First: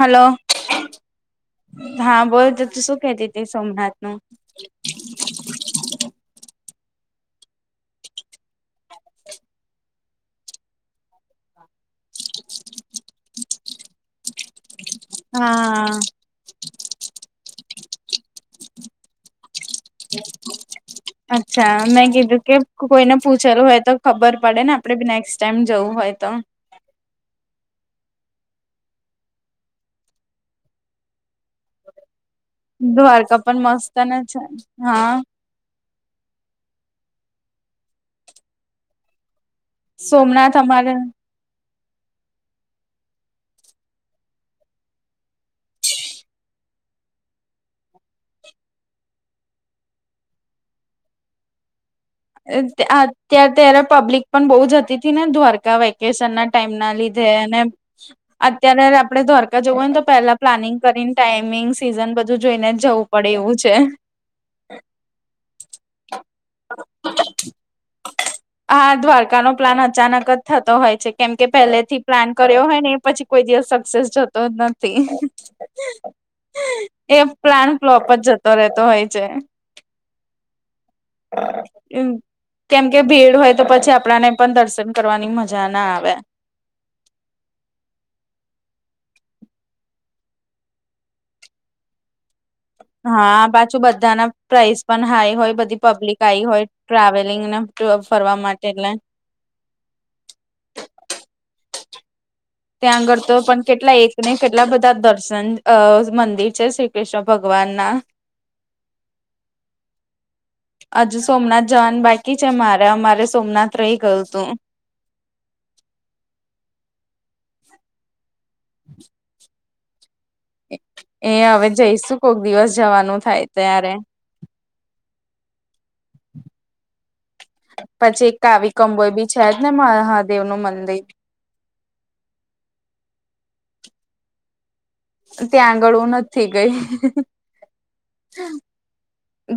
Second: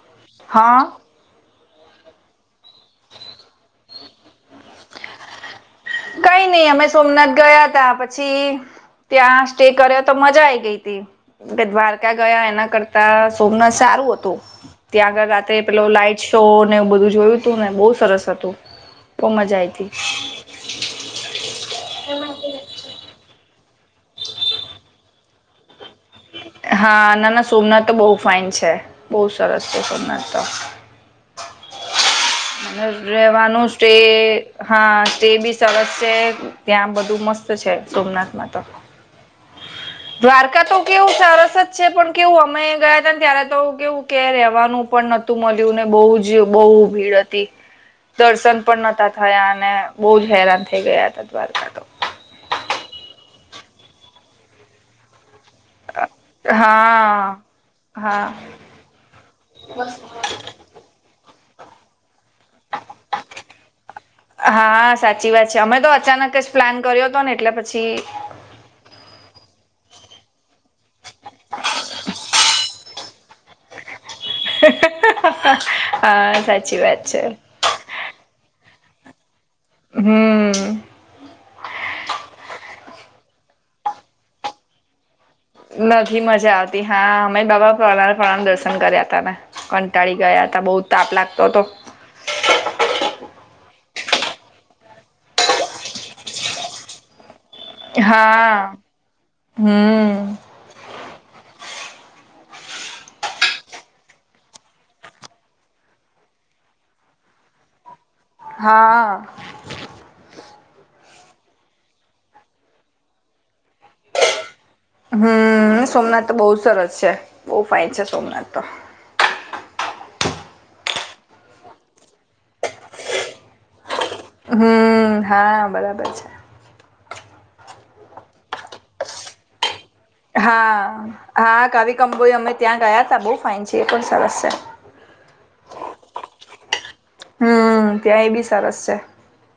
Hello હા હા બોલતો તું શું કતી હતી સોમનાથ નુ કઈ નઈ અમે સોમનાથ ગયા તા પછી ત્યાં સ્ટે કર્યો તો મજા આઈ ગઈ હતી. દ્વારકા ગયા એના કરતા સોમનાથ સારું હતું ત્યાં આગળ રાત્રે પેલો હા લાઈટ શો ને એું બધું જોયું તું ને બહુ સરસ હતું બહ મજા આઈ હતી. અચ્છા મેગ કે કોઈને પૂછેલું હોય તો ખબર પડે ને આપડે બી નેક્સ્ટ ટાઈમ જવું હોય, તો હા ના ના સોમનાથ તો બહુ ફાઇન છે બહુ સરસ છે, સોમનાથ તો [inaudible] દ્વારકા પણ રેવાનું છે મસ્ત ને હા તે બી સરસ છે ત્યાં બધું મસ્ત છે, સોમનાથમાં તો સોમનાથ દ્વારકા તો અમારે કેવું સરસવ છે પણ કેવું અમે ગયા હતા, ને ત્યારે તો કેવું કે રવાનું પણ નતું મળ્યું ને બહુજ જે બહુ ભીડ હતી. દર્શન પણ નતા થયા, અને બહુ જ હેરાન થઈ ગયા હતા દ્વારકા તો અત્યારે ત્યારે પબ્લિક પણ બહુ જતી હતી ને દ્વારકા વેકેશન ના ટાઈમ ના લીધે હા અને હા અત્યારે આપડે દ્વારકા જવું હોયને તો પેલા પ્લાનિંગ કરીને ટાઈમિંગ સિઝન બધું જોઈને, જ જવું પડે એવું છે. હા સાચી વાત છે, અમે તો અચાનક જ પ્લાન કર્યો હતો ને એટલે પછી હા દ્વારકા નો પ્લાન અચાનક જ થતો હોય છે, કેમ કે પહેલે થી પ્લાન કર્યો હોય ને પછી કોઈ દિવસ સક્સેસ જતો નથી હા સાચી વાત એ છે પ્લાન લોલોપ જ જતો રહેતો હોય છે. હમ્મ કેમ કે ભીડ હોય તો પછી આપણા ને પણ દર્શન કરવાની મજા ના આવે. નથી મજા આવતી હા, અમે બાબા પ્રણા પ્રણા દર્શન કર્યા ત ને કંટાળી ગયા હતા બહુ તાપ લાગતો હતો. હા પાછું બધાના પ્રાઇસ પણ હાઈ હોય, બધી પબ્લિક આઈ હોય ટ્રાવેલિંગ ના હા હમ્મ ત્યાં આગળ તો પણ કેટલા એક ને કેટલા બધા દર્શન મંદિર છે. કૃષ્ણ ભગવાન ના હા હજુ સોમનાથ જવાનું બાકી છે, મારે અમારે સોમનાથ રહી ગયુ તુ હમ સોમનાથ તો બહુ સરસ છે બહુ ફાય છે સોમનાથ તો હમ્મ એ હવે જઈશું કોક દિવસ જવાનું થાય ત્યારે હમ હા બરાબર છે. પછી એક કાવીિકંબોય બી છેજ, ને નું હા મંદિર હા કાવિકંબોઈ અમે ત્યાં ગયા ત બહુ ફાઇન છી એ પણ સરસ છે. ત્યાં આગળ હું નથી ગઈ હમ ત્યાં એ બી સરસ છે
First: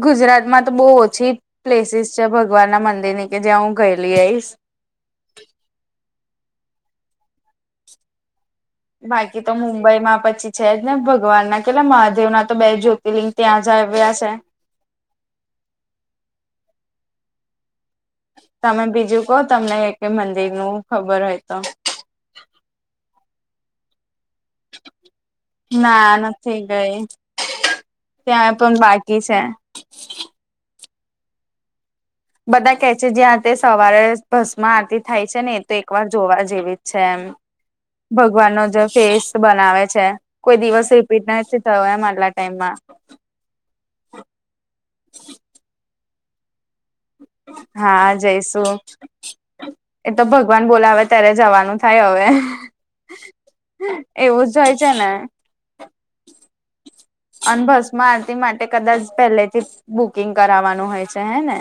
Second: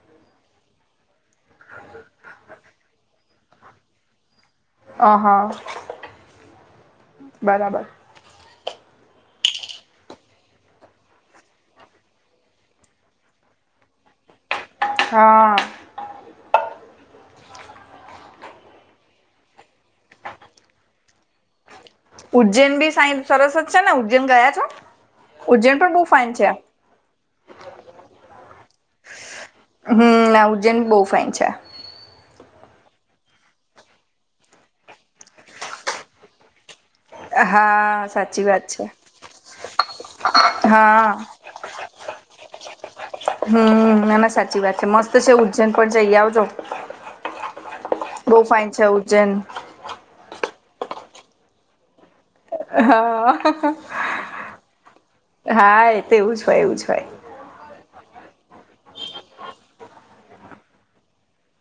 ગુજરાત માં તો બહુ ઓછી પ્લેસીિસ છે ભગવાન ના મંદિર ની કે જ્યાં હું ગયેલી આઈશ હ હા બરાબર બાકી તો મુંબઈમાં પછી છે જ ને ભગવાન ના કેટલા મહાદેવ ના તો બે જો તેલિ ત્યાં જ્યા છે. હા. તમે બીજું કહો તમને એકેય મંદિર નું ખબર હોય તો. ઉજ્જૈન ભી સાઇન સરસ જ છે ને ઉજ્જૈન ગયા છો. ઉજ્જૈન પણ બહુ ના ફાઇન છે નથી ગઈ ત્યાં તો બાકી છે. હમ ના ઉજ્જૈન બહુ ફાઇન છે. બધા કે છે જ્યાં તે સવારે ભસ્મ આરતી થાય છે ને તો એક વાર જોવા જેવી. છે એમ હા સાચી ભગવાન નો વાત જે છે ફેસ બનાવે છે. કોઈ દિવસ હા રિપીટ નથી થયો એમ આટલા ટાઈમમાં. હમ ના ના સાચી વાત છે મસ્ત છે ઉજ્જૈન પણ જઈ આવજો. હા બહુ ફાઇન જઈશું. છે ઉજ્જૈન એ તો ભગવાન બોલાવે ત્યારે જવાનું થાય હવે. હા એવું જ હોય છે ને. હા એ તો એવું જ હોય એવું જ હોય. અને ભસ્મ આરતી માટે કદાચ પહેલેથી જ બુકિંગ કરાવવાનું હોય છે હે ને.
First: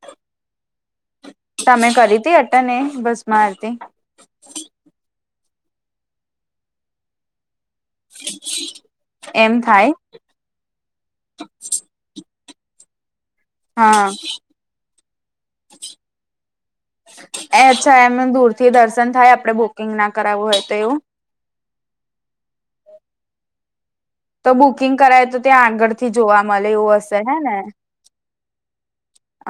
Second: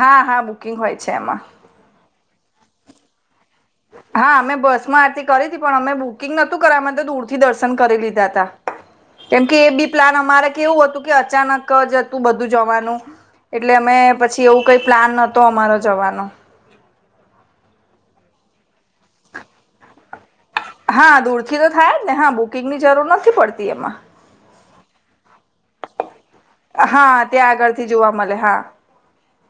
હા હા બુકિંગ હોય છે એમાં. તમે કરી હતી અટેન એ ભસ્મ આરતી. હા અમે ભસ્મ આરતી કરી હતી પણ અમે બુકિંગ નતું કરાવ્યું અમે તો દૂર થી દર્શન કરી લીધા હતા. કેમકે એમ એ થાય બી પ્લાન અમારે કેવું હતું કે અચાનક જ હતું બધું જવાનું. એટલે અમે હા પછી એવું કંઈ પ્લાન નહોતો અમારો જવાનો. એ અચ્છા એમ દૂર થી દર્શન થાય આપડે બુકિંગ ના કરાવવું હોય તો. હા દૂર થી તો થાય જ ને હા બુકિંગ ની જરૂર નથી પડતી એમાં. તો બુકિંગ કરાય તો ત્યાં આગળ થી જોવા મળે એવું હશે હા હે ત્યાં ને. આગળથી જોવા મળે હા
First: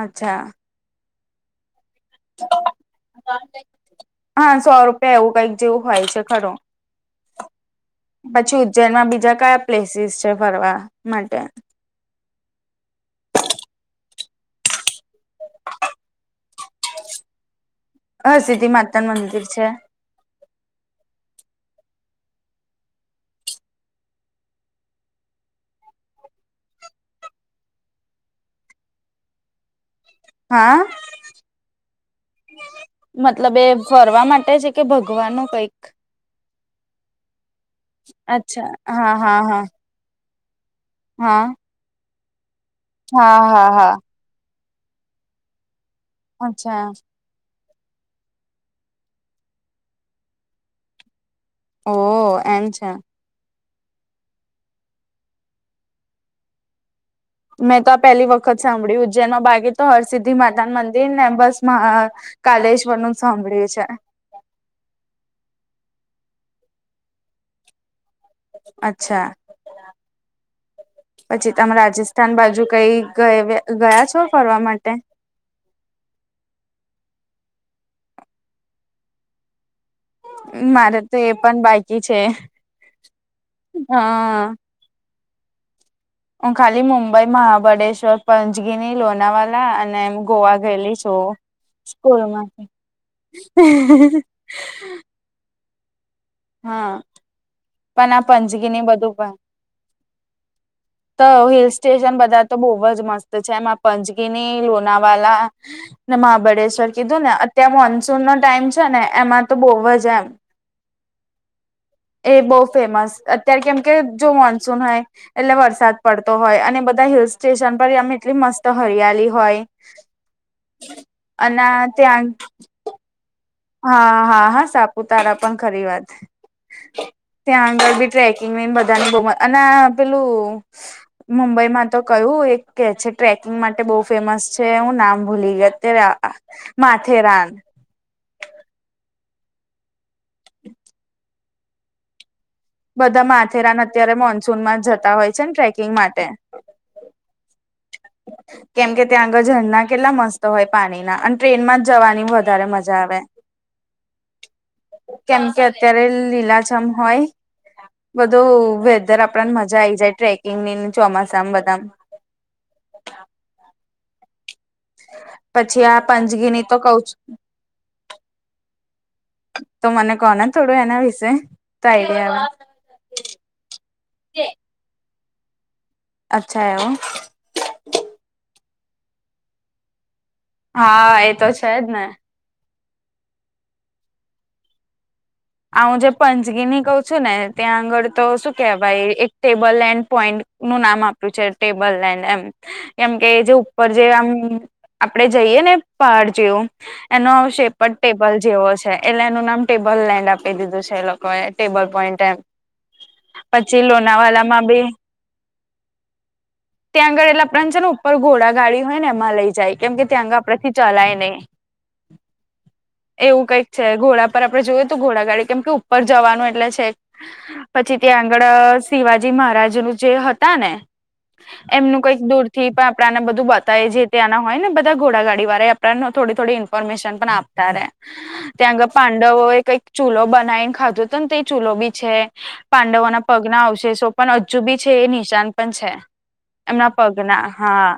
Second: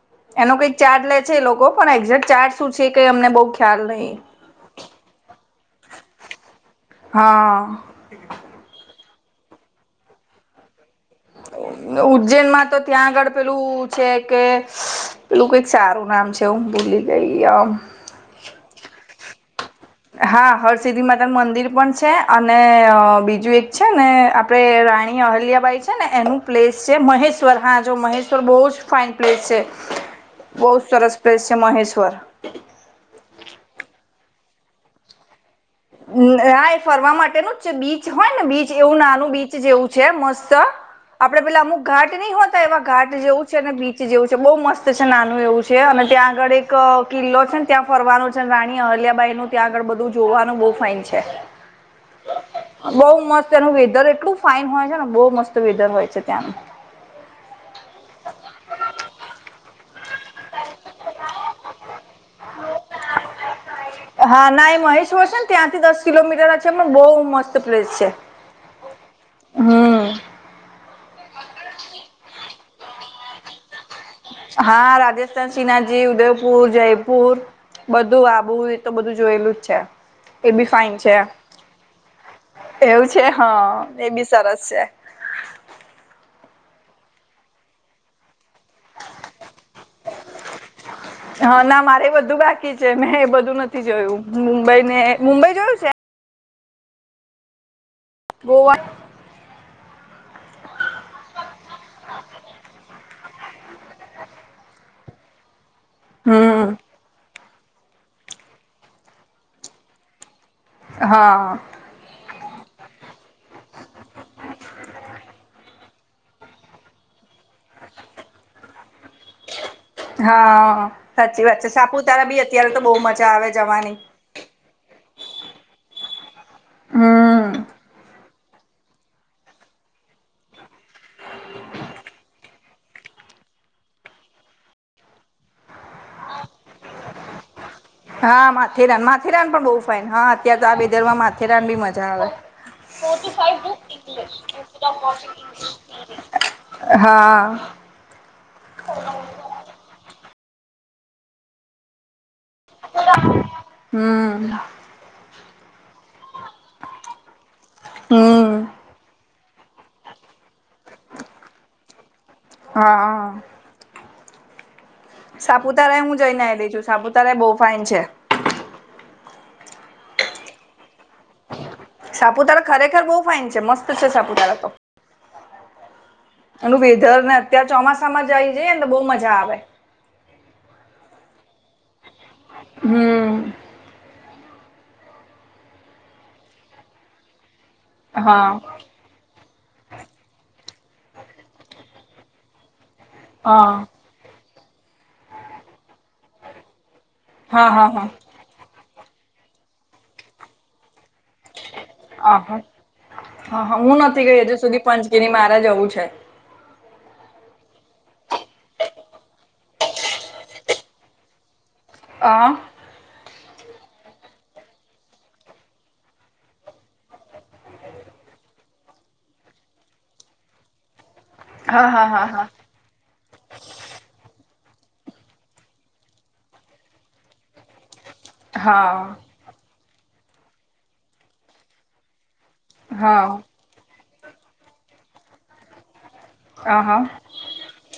અચ્છા એનો કઈ ચાર્જ લે છે એ લોકો પણ એે. ચાર્જ શું છે એ કઈ અમને બહુ ખ્યાલ નહી. હા સો રૂપિયા એવું કઈક જેવું હોય છે ખરું હા. પછી ઉજ્જૈનમાં બીજા કયા પ્લેસીસ છે ફરવા માટે. ઉજ્જૈન માં તો ત્યાં આગળ પેલું છે કે. પેલું કંઈક સારું નામ છે હું ભૂલી ગઈ આમ. હરસિધ્ધિ માતા ન મંદિર છે. હા હરસિદ્ધિ માતા નું મંદિર પણ છે અને બીજું એક છે ને. આપણે રાણી અહલિયાબાઈ છે ને એનું પ્લેસ છે મહેશ્વર હા જો મહેશ્વર બહુ જ ફાઇન પ્લેસ છે. [inaudible] બહુ જ સરસ પ્લેસ છે મહેશ્વર. મતલબ એ ફરવા માટે છે કે ભગવાન નું કઈક. હા એ ફરવા માટેનું જ છે બીચ હોય ને અચ્છા બીચ એવું હા નાનું હા બીચ હા જેવું છે. છે મસ્ત આપડે હા પેલા અમુક ઘાટ નહી હોતા એવા ઘાટ હા જેવું છે હા અને હા બીચ જેવું છે બહુ મસ્ત. સ્ત નાનું એવું છે અને ત્યાં આગળ એક અચ્છા કિલ્લો છે. ત્યાં ફરવાનું છે રાણી અહલિયાબાઈ નું ત્યાં આગળ બધું જોવાનું બહુ ફઇન છે. ઓ એમ છે બહુ મસ્ત એનું વેધર એટલું ફાઈન હોય છે ને બહુ મસ્ત વેધર હોય છે ત્યાંનું. મેં તો આ પેલી વખત સાંભળ્યું ઉજ્જૈનમાં બાકી તો હરસિદ્ધિ માતા મંદિર ને બસ મહા. કાલેશ્વર નું સાંભળ્યું છે. હા ના એ મહેશ્વર છે ને ત્યાંથી દસ કિલોમીટર છે પણ બહુ મસ્ત પ્લેસ છે. અચ્છા. હમ પછી તમે રાજસ્થાન બાજુ કઈ ગ ગયા છો. ફરવા માટે? હા રાજસ. શ્રીનાથજી ઉદયપુર જયપુર બધું આબુ એતો બધું જોયેલું જ છે. એ બી ફાઈન મારે છે તો એ પણ બાકી છે. એવું છે હા એ બી હા સરસ છે. હું ખાલી મુુંબઈ મહાબલેશ્વર. પંચગીની લોનાવાલા અને એમ ગોવા ગયેલી છું હા ના મારે બધું સ્કૂલમાંથી. બાકી મેં એ બધું નથી જોયું મુંબઈ ને મુંબઈ જોયું છે. હા પણ આ ગોવા પંજગીની બધું પણ તો હિલ સ્ટેશન બધા તો બહુ જ મસ્ત છે એમાં પંચગીની લોનાવાલા ને હમ મહાબળેશ્વર કીધું ને અત્યારે મોનસૂન નો ટાઈમ છે ને એમાં તો બહવ જ એમ હા એ બહુ ફેમસ અત્યારે કેમ કે જો મોનસૂન હોય એટલે વરસા વરસાદ પડતો હોય અને બધા હિલ સ્ટેશન પર આમ એટલી મસ્ત હરિયાળ હોય હા સાચી વાત અને છે સાપુતારા ત્યાં બી અત્યારે તો બહુ મજા આવે જવાની હા હા હા સાપુતારા પણ ખરી વાત હમ ત્યાં આગળ બી ટ્રેકિંગ ને બધાને બહુમત અને પેલું મુંબઈમાં તો કયું એક કે છે ટ્રેકિંગ માટે બહુ ફેમસ છે હું નામ ભૂલી ગયો તે માથે રાન હા માથેરાન માથેરાન પણ બહ ફાઈન હા અત્યારે તો આ બેદરમાં માથેરાન બી મજા આવે બધા માથેરાન અત્યારે ફ મોનસૂનમાં ટ જતા હોય છે ને ટ્રેકિંગ માટે [unintelligible] હા કેમકે ત્યાં આગળ ઝરણા કેટલા મસ્ત હોય પાણીના અને ટ્રેનમાં જવાની વધ તારે મજા આવે હમ કેમ કે અત્યારે લીલાજામ હોય હમ બધું વેધર આપ આપ મજા આ આવી જાય ટ્રેકિંગ ની ચોમાસામ બધામ હા પછી સાપુતારા એ આ હું જઈને પંચગીની આવેલી તો કઉ છું સાપુતારા એ બહુ ફાઇન છે તો મને કો થોડું એના વિશે તો આઈડિયા સાપુતારા આવે ખરેખર બહુ ફાઇન છે મસ્ત છે સાપુતારા તો અચ્છા એનું એવું વેધર ને અત્યારે ચોમાસામાં જ આવી જાય ને બહુ મજા આવે હા એ તો છે જ ને હમ હું જે પંચગીની કઉ છું ને ત્યાં આગળ તો હા શું કેવા ભાઈ એક ટેબલ લેન્ડ પોઈન્ટ નું નામ આપ્યું છે ટેબલ લેન્ડ એમ કેમ કે એ જે હા ઉપર જે આમ આપડે જઈએ ને પહાડ જેવું એનો હા હા શેપડ હા ટેબલ જેવો છે એટલે એનું નામ ટેબલ લેન્ડ આપી દીધું છે એ લોકો એ ટેબલ પોઈન્ટ એમ હા હા હા હા પછી હું નથી ગઈ હજુ લોનાવાલામાં સુધી બી પંચગીરી મારે જવું છે [inaudible] ત્યાં આગળ એટલા પ્રાંત છે ને ઉપર ઘોડા ગાડી હોય ને એમાં લઈ જાય કેમ કે ત્યાં આગળ આપડેથી ચલાય નહીં. [inaudible] હ. એવું કઈક છે ઘોડા પર આપડણે જોયું તો ઘોડા ગાડી કેમ કે ઉપર જવાનું એટલે છે. પછી ત્યાં આગળ શિવાજી મહારાજ ન જે હતા ને- - હા એમનું હા કઈક દૂર હા થી પા- - આપણાને બધું બતાય જે તે્યાંના હોય ને બધા ઘોડાગાડી વાળ આપને થોડી થોડી ઇન્ફોર્મેશન પણ આપતા રહેે. ત્યાં આગળ હા પાંડવો એ કઈક ચૂલો બનાવીને ખાધું હત ને તે ચૂલો બી છે. પાંડવના હા હા પગના આવશે શો પણ હજુ બી છે એ નિશાન પણ છે. એમના આહા પગના હા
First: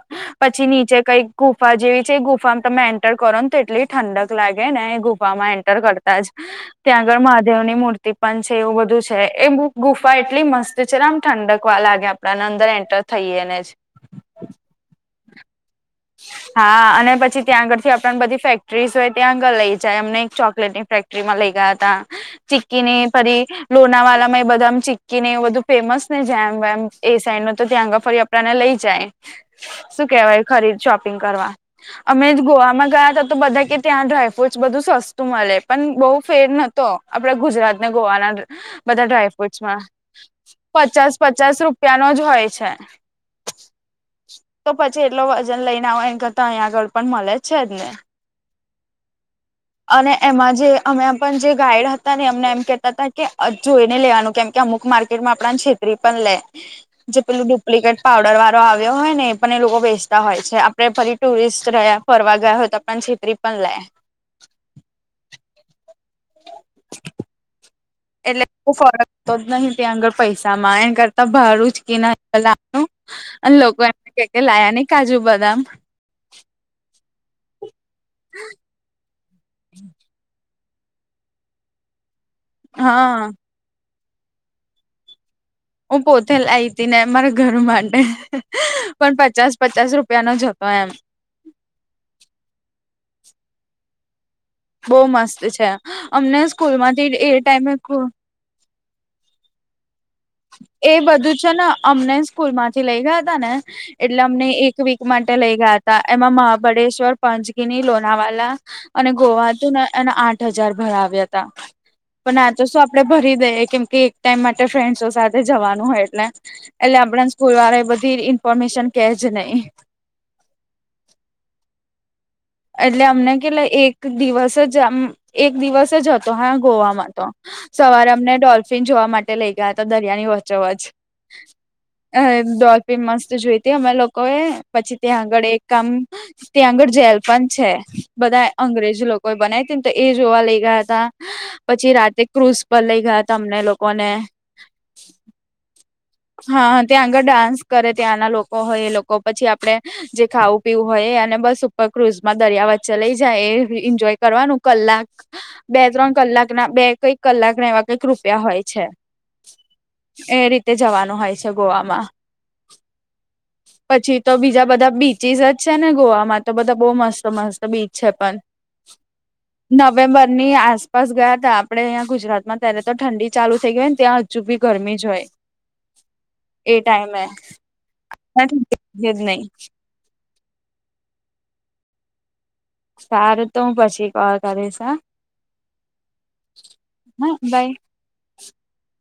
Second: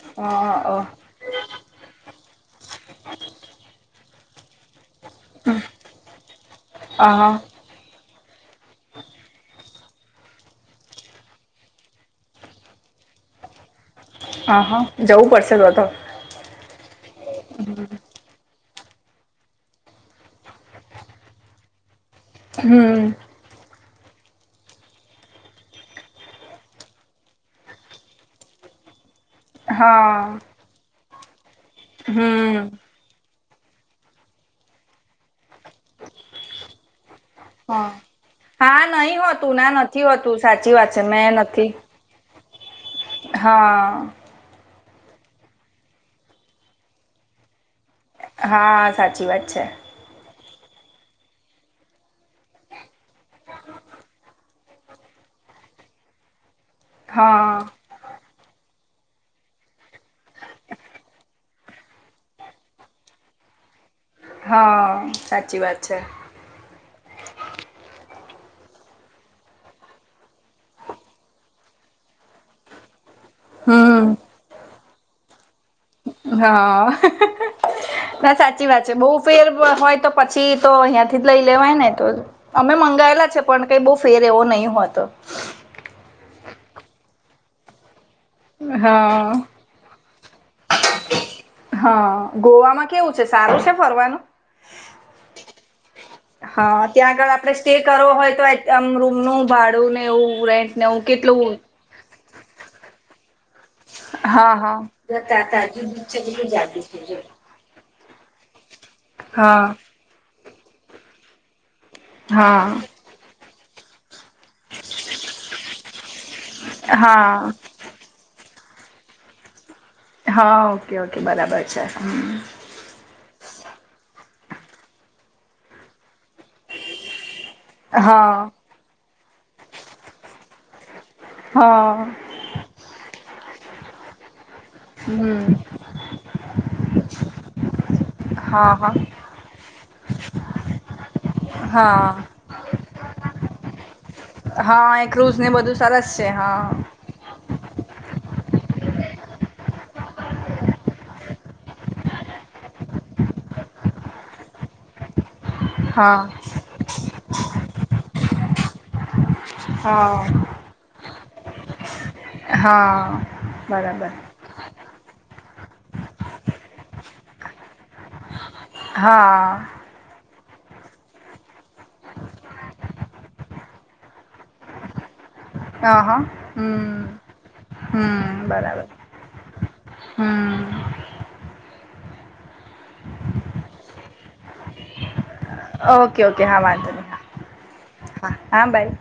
પછી અ નીચે કઈક- - ગુફા જેવી છે એ ગુફામાં તમે એન્ટર કરો ને તો એટલી ઠંડક લાગે ને એ ગુફ- - ર કરતા જ ત્યાં આહા આગળ- - દેવ ની મૂર્તિ પણ છે એવું બધું છે એ બ ગુફા એટલી મસ્ત છે આમ ઠંડકવા લાગેમ- - આપડાને અંદર એન્ટર થઈએને જ. હા હા જવું પડશે તો વધ. હા અને પછી ત્યાં આગળ થી આપડ બધી ફેક્ટરીસ હોય ત્યાં આગળ લઈ જાય અમને એક ચોકલેટ ની ફેક્ટ- - માં લઈ ગયા ત ચિકકી ની હમ પરી- - લોનાવાલામાં એ બદામ ચિક્કી ને એવું બધું ફેમસ ને જેમ એમ એ સાઈડ ન તો ત્યાં આગળ ફરી આપણાને લઈ જાય. શું હા કેવાય ખરીદ શોપિંગ કરવા? અમે હમ ગોવામાં ગયા હતા તો બધા કે ત્યાં ડ્રાયફ્રૂટ બધું સસ્તું મળે, પણ બહુ ફેર નતો. આપડા ગુજરાતને હા ગોવાના હા બધા નહી હોતું ના ડ્રાયફ્રૂટસમાં નથી હોતું સાચી વાત છે પચાસ મેં પચાસ નથી રૂપિયા [inaudible] જ હોય છે. હા. તો પછી એટલો વજન લઈને આવ એ કરતા અહીંયા આગળ પણ મળે છે જ ને? હા સાચી વાત છે. અને એમાં જે અમે પણ જે ગાઈડ હતા ને અમને એમ કેહેતા હતા કે જોઈને લેવાનું કેમ કે અમુક માર્ક- - માં આપણાને છેતરી પણ લે જે પેલું હા ડુપ્લિકેટ પાવડર વાળો આવ્યો હોય ને એ પણ એ લોકો બેચતા હોય છે. આપણે ફરી ટુરિસ્ટ રહ્યા ફરવા ગયા હોય તો પણ છેતરી- - પણ લે. હા સાચી વાત છે. એટલે ફરક તો જ નહી ત્યાં આગળ પૈસા માં એ કરતા ભારું જ કે ન- - અને લોકો એને હમ કે કે લાયા નહી કાજુ, બદામ. હા ના સાચી વાત છે બહ ફેર હોય તો પછી તો અહિયાં થી જ લઈ લેવાય ને તો અમે હા મંગાયેલા છે પણ કઈ બહ ફેર એવો નહીં હો તો. હું પોતે લ આવી ત ને મારા ઘર માટે પણ હા પચાસ- - પચાસ રૂપિયાનો જ હતો એમ. હા ગોવામાં કેવું છે સારું છે ફરવાનું? બહુ મસ્ત છે અમને સ્કૂલ હા ત્યાં માંથી એ આગળ આપડે ટાઈમે- સ્ટે કરવો - હોય તો આમ રૂમનું ભાડું ને એવું રેન્ટ ને એ એવું બધું છે કેટલું ને અમને સ્કૂલ માંથી લઇ ગયા તા ને એટલે અમને હા એક હા વીક માટે લઈ ગયા હતા એમાં મહાબળેશ્વર પંચ ગીની લોનાવાલા અને ગોવા હા હતું એના આઠ હજાર ભરાવ્યા હતા. પણ આ તો શું હા આપડે ભરી દઈએ કેમ કે એક ટાઈમ માટે ફ્રેન્ડસો સાથે જવાનું હોય એટલે, એટલે આપણે હા સ્કૂલ વાળા એ બધી ઇન્ફોર્મેશન કેજ નહી. હા ઓકે ઓકે બરાબર છે. એટલે અમને કેટલા એક દિવસ જ આમ એક દિવસે જ હતો હા ગોવામાં તો. સવારે અમને હા ડોલ્ફિન જોવા માટે લઈ ગયા હતા દરિયાની વચોવચ. હા હ ડોલફીન મસ્ત જોઈતી અમે લોકો એ પછી ત્યાં આગળ હમ એક કામ ત્યાં આગળ જેલ પણ છે બધા હા અંગ્રેજી લોકો બનાયી તી ને તો એ જોવા લઈ ગયા હતા. હા પછી રાતે હા ક્રુઝ પર લઇ ગયા તમને લોકોને હા એ ક્રુઝ ને બધું સરસ છે. હા ત્યાં આગળ ડાન્સ કરે ત્યાંના લોકો હોય એ લોકો પછી આપડે જે ખાવું પીવું હોય અને બસ ઉપર ક્રુઝમાં દરિયા વચ્ચે લઈ જાય એન્જોય કરવાનું કલાક બે ત્રણ હા કલાકના બે કંઈક કલાકના એવા કઈક રૂપિયા હોય છે. હા એ રીતે જવાનું હોય છે ગોવામાં. હા બરાબર પછી તો બીજા બધા બીચ ચીઝ જ છે ને ગોવામાં તો બધા બહુ મસ્ત મસ્ત બીચ છે પણ, હા નવેમ્બરની આસપાસ ગયા હતા આપણે અહીંયા ગુજરાતમાં ત્યારે તો ઠંડી ચાલુ થઈ ગઈ ને ત્યાં ચૂપી ગરમી જ હોય. હ હા એ ટાઈમ હમ હમ બરાબર હે [inaudible] ન હમ સાર તો હું પછી કોલ કરીશ. ઓકે ઓકે હા વાંધો નહી, હા હા હા બાય